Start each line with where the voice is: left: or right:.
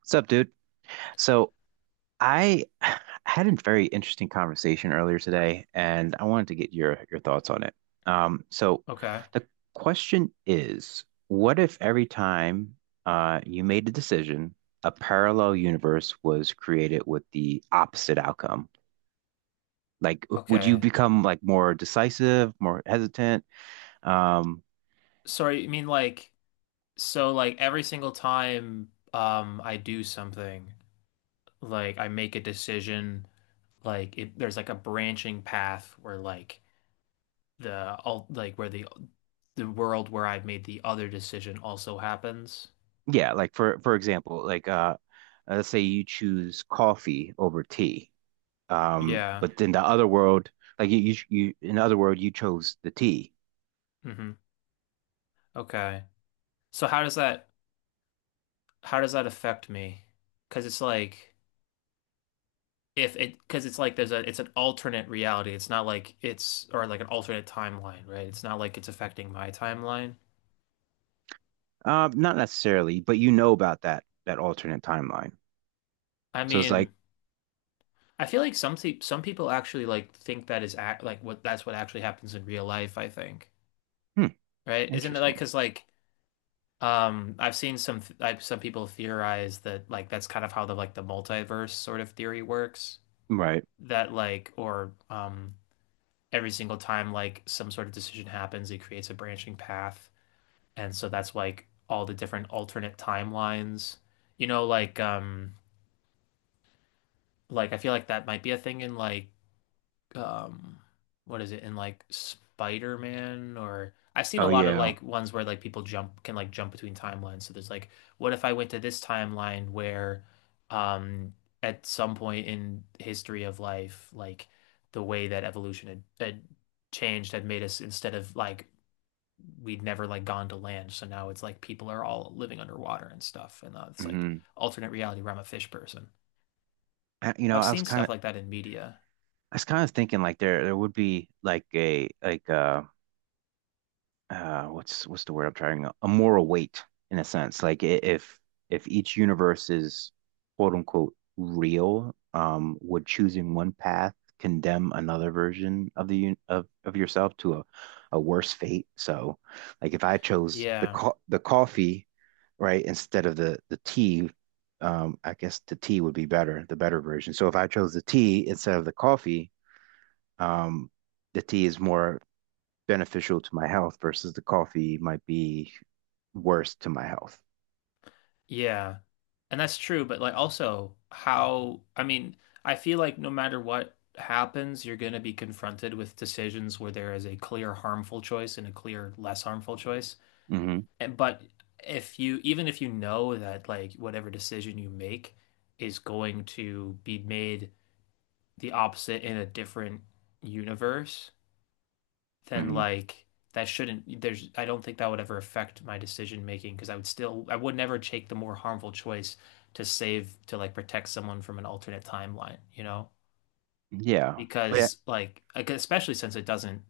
right: What's up, dude? So, I had a very interesting conversation earlier today, and I wanted to get your thoughts on it. So,
left: Okay.
right: the question is, what if every time you made a decision, a parallel universe was created with the opposite outcome? Like, would you
left: Okay.
right: become like more decisive, more hesitant? Um,
left: Sorry, you mean like, so like every single time I do something, like I make a decision, like there's like a branching path where like the all like where the the world where I've made the other decision also happens.
right: yeah, like for example, like let's say you choose coffee over tea.
left: Yeah.
right: But in the other world, like you in the other world, you chose the T.
left: hmm Okay. So how does that affect me? 'Cause it's like if it because it's like there's a it's an alternate reality. It's not like it's, or like an alternate timeline, right? It's not like it's affecting my timeline.
right: Not necessarily, but you know about that alternate timeline.
left: I
right: So it's like,
left: mean, I feel like some people actually like think that is act like what that's what actually happens in real life, I think.
right: hmm,
left: Right? Isn't it like
right: interesting,
left: because like I've seen some some people theorize that like that's kind of how the multiverse sort of theory works
right: right?
left: that like or every single time like some sort of decision happens, it creates a branching path. And so that's like all the different alternate timelines. You know, like I feel like that might be a thing in like um what is it, in like Spider-Man? Or I've seen a
right: Oh
left: lot of
right: yeah.
left: like ones where like people jump can like jump between timelines. So there's like, what if I went to this timeline where um at some point in history of life, like the way that evolution had changed had made us, instead of like we'd never like gone to land, so now it's like people are all living underwater and stuff. And it's like
right: hmm
left: alternate reality where I'm a fish person.
right: I, you
left: So
right: know,
left: I've seen stuff like that in media.
right: I was kind of thinking like there would be like a like what's the word I'm trying, a moral weight, in a sense, like if each universe is quote unquote real, would choosing one path condemn another version of the un of yourself to a worse fate. So like if I chose the
left: Yeah.
right: co the coffee right, instead of the tea, I guess the tea would be better, the better version. So if I chose the tea instead of the coffee, um the tea is more beneficial to my health versus the coffee might be worse to my health.
left: Yeah. And that's true. But like also how, I mean, I feel like no matter what happens, you're going to be confronted with decisions where there is a clear harmful choice and a clear less harmful choice.
right: hmm
left: And, but if you, even if you know that like whatever decision you make is going to be made the opposite in a different universe, then
right: hmm
left: like that shouldn't there's I don't think that would ever affect my decision making, because I would still, I would never take the more harmful choice to save, to like protect someone from an alternate timeline, you know?
right: Yeah. But yeah,
left: Because like, especially since it doesn't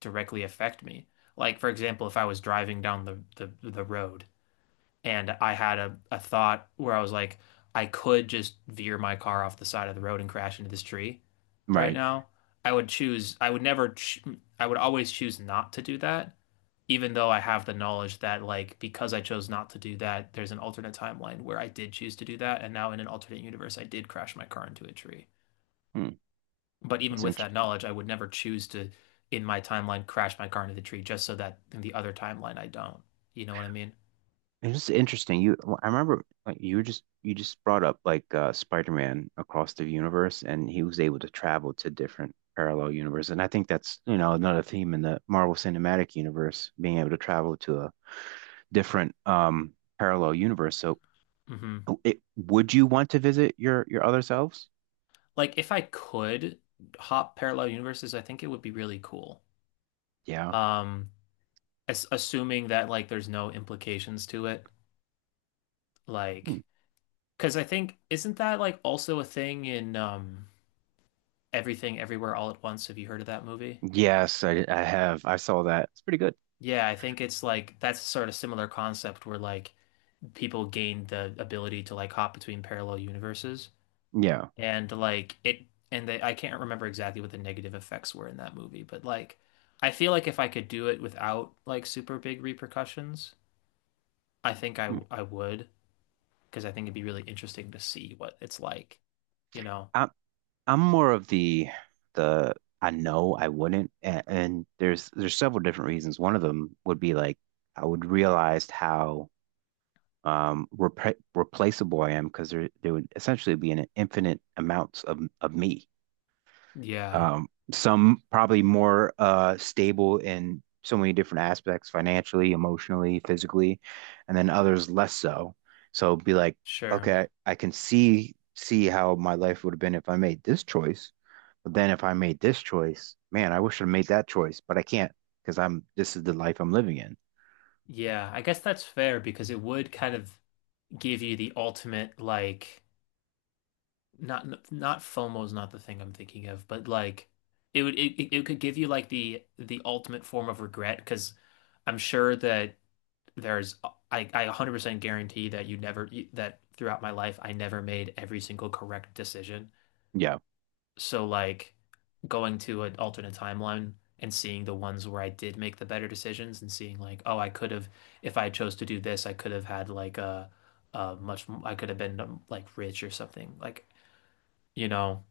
left: directly affect me. Like for example, if I was driving down the road and I had a thought where I was like, I could just veer my car off the side of the road and crash into this tree right
right: right.
left: now. I would choose, I would never, ch I would always choose not to do that, even though I have the knowledge that, like, because I chose not to do that, there's an alternate timeline where I did choose to do that. And now in an alternate universe, I did crash my car into a tree.
right: Hmm.
left: But even
right: That's
left: with that
right: interesting.
left: knowledge, I would never choose to, in my timeline, crash my car into the tree just so that in the other timeline, I don't. You know what I mean?
right: It's just interesting. You, well, I remember like you were just you just brought up like Spider-Man Across the Universe, and he was able to travel to different parallel universes. And I think that's, you know, another theme in the Marvel Cinematic Universe, being able to travel to a different parallel universe. So,
left: hmm
right: it, would you want to visit your other selves?
left: like if I could hop parallel universes, I think it would be really cool.
right: Yeah.
left: Um, as assuming that like there's no implications to it,
right: Hmm.
left: like because I think isn't that like also a thing in Everything Everywhere All at Once? Have you heard of that movie?
right: Yes, I have. I saw that. It's pretty good.
left: Yeah, I think it's like that's a sort of similar concept where like people gain the ability to like hop between parallel universes.
right: Yeah.
left: And like it and they, I can't remember exactly what the negative effects were in that movie, but like I feel like if I could do it without like super big repercussions, I think I
right: Mm.
left: I would, because I think it'd be really interesting to see what it's like, you know.
right: I'm I'm more of the, I know I wouldn't. And, and there's several different reasons. One of them would be like I would realize how repre replaceable I am, because there would essentially be an infinite amounts of me.
left: Yeah,
right: Some probably more stable in so many different aspects, financially, emotionally, physically, and then others less so. So be like,
left: sure.
right: okay, I can see how my life would have been if I made this choice. But then if I made this choice, man, I wish I made that choice, but I can't, because I'm, this is the life I'm living in.
left: Yeah, I guess that's fair, because it would kind of give you the ultimate like, not not FOMO is not the thing I'm thinking of, but like it would it could give you like the ultimate form of regret. Because I'm sure that there's I 100% guarantee that you never, that throughout my life I never made every single correct decision.
right: Yeah.
left: So like going to an alternate timeline and seeing the ones where I did make the better decisions and seeing like, oh, I could have, if I chose to do this, I could have had like a much I could have been like rich or something. Like, you know,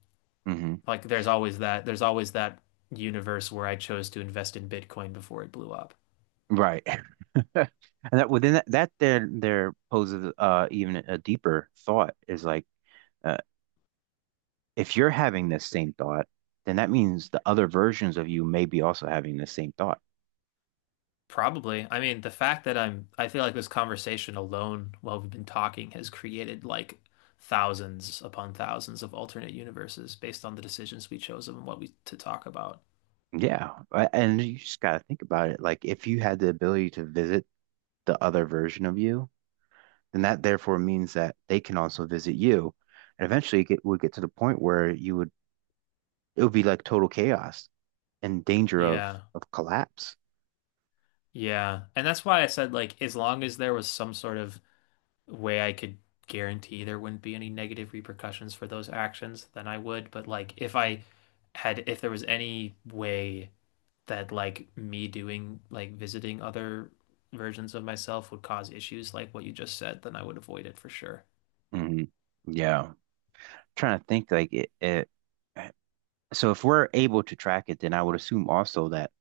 right: hmm
left: like there's always that, there's always that universe where I chose to invest in Bitcoin before it blew up.
right: Right. And that, within that, there there poses even a deeper thought, is like uh, if you're having this same thought, then that means the other versions of you may be also having the same thought.
left: Probably. I mean, the fact that I feel like this conversation alone while we've been talking has created like thousands upon thousands of alternate universes based on the decisions we chose and what we to talk about.
right: Yeah, I- and you just gotta think about it. Like if you had the ability to visit the other version of you, then that therefore means that they can also visit you, and eventually it would get to the point where you would it would be like total chaos and danger
left: Yeah.
right: of collapse.
left: Yeah. And that's why I said, like as long as there was some sort of way I could guarantee there wouldn't be any negative repercussions for those actions, then I would. But like if I had, if there was any way that like me doing like visiting other versions of myself would cause issues like what you just said, then I would avoid it for sure.
right: Mhm. Yeah, trying to think like it. So if we're able to track it, then I would assume also that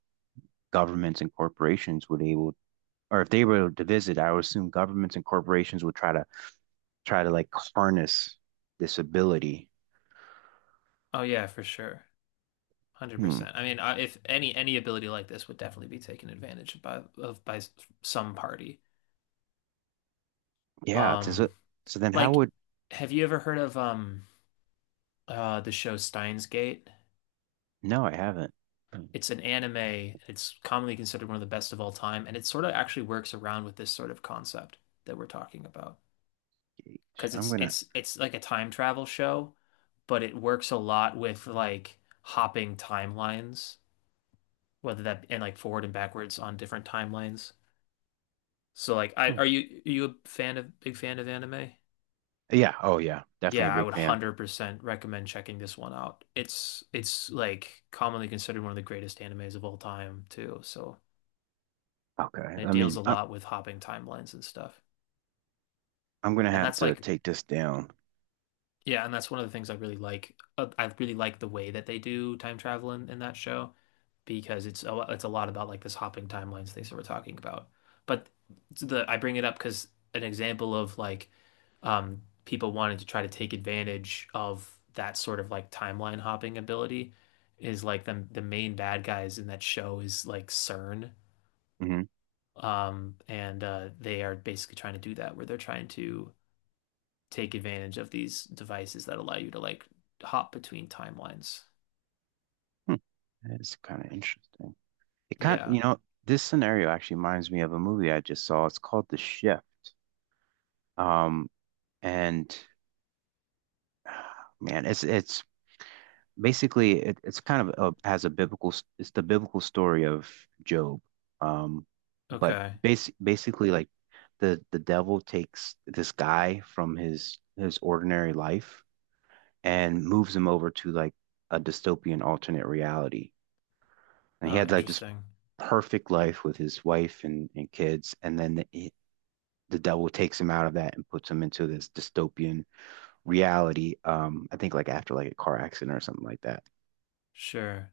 right: governments and corporations would able, or if they were to visit, I would assume governments and corporations would try to try to like harness this ability.
left: Oh yeah, for sure.
right: Hmm.
left: 100%. I mean, I, if any ability like this would definitely be taken advantage of by some party.
right: Yeah.
left: Um
right: So then how
left: like,
right: would,
left: have you ever heard of the show Steins Gate?
right: no, I haven't
left: It's an anime. It's commonly considered one of the best of all time, and it sort of actually works around with this sort of concept that we're talking about.
right: engaged.
left: Because
right: I'm
left: it's
right: gonna,
left: it's it's like a time travel show, but it works a lot with like hopping timelines, whether that, and like forward and backwards on different timelines. So like, I
right: hmm.
left: are you a fan, of big fan of anime?
right: Yeah. Oh yeah. Definitely a
left: Yeah, I
right: big
left: would
right: fan.
left: 100% recommend checking this one out. It's like commonly considered one of the greatest animes of all time too. So
right: Okay.
left: it deals a lot with hopping timelines and stuff.
right: I'm gonna
left: And
right: have
left: that's
right: to
left: like,
right: take this down.
left: yeah, and that's one of the things I really like. I really like the way that they do time travel in that show, because it's a, it's a lot about like this hopping timelines things that we're talking about. But the I bring it up because an example of like people wanting to try to take advantage of that sort of like timeline hopping ability is like the main bad guys in that show is like CERN.
right: hmm
left: And they are basically trying to do that, where they're trying to take advantage of these devices that allow you to like hop between timelines.
right: Hmm. That's kind of interesting. It kind,
left: Yeah.
right: you know, this scenario actually reminds me of a movie I just saw. It's called The Shift. Um, and man, it's basically it's kind of a, has a biblical it's the biblical story of Job. Um, but
left: Okay.
right: basically like the devil takes this guy from his ordinary life and moves him over to like a dystopian alternate reality. And he
left: Oh,
right: had like this
left: interesting.
right: perfect life with his wife and kids, and then the devil takes him out of that and puts him into this dystopian reality. I think like after like a car accident or something like that.
left: Sure.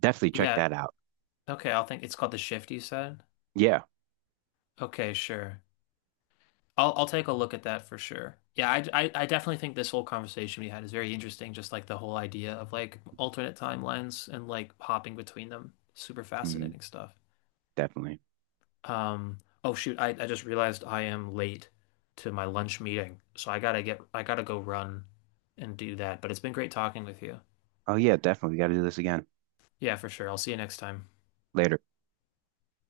right: Definitely check
left: Yeah.
right: that out.
left: Okay, I'll, think it's called The Shift, you said.
right: Yeah,
left: Okay, sure. I'll take a look at that for sure. Yeah, I definitely think this whole conversation we had is very interesting, just like the whole idea of like alternate timelines and like hopping between them. Super
right: hmm
left: fascinating stuff.
right: definitely.
left: Um, oh shoot, I just realized I am late to my lunch meeting, so I gotta go run and do that. But it's been great talking with you.
right: Oh yeah, definitely. We got to do this again
left: Yeah, for sure. I'll see you next time.
right: later.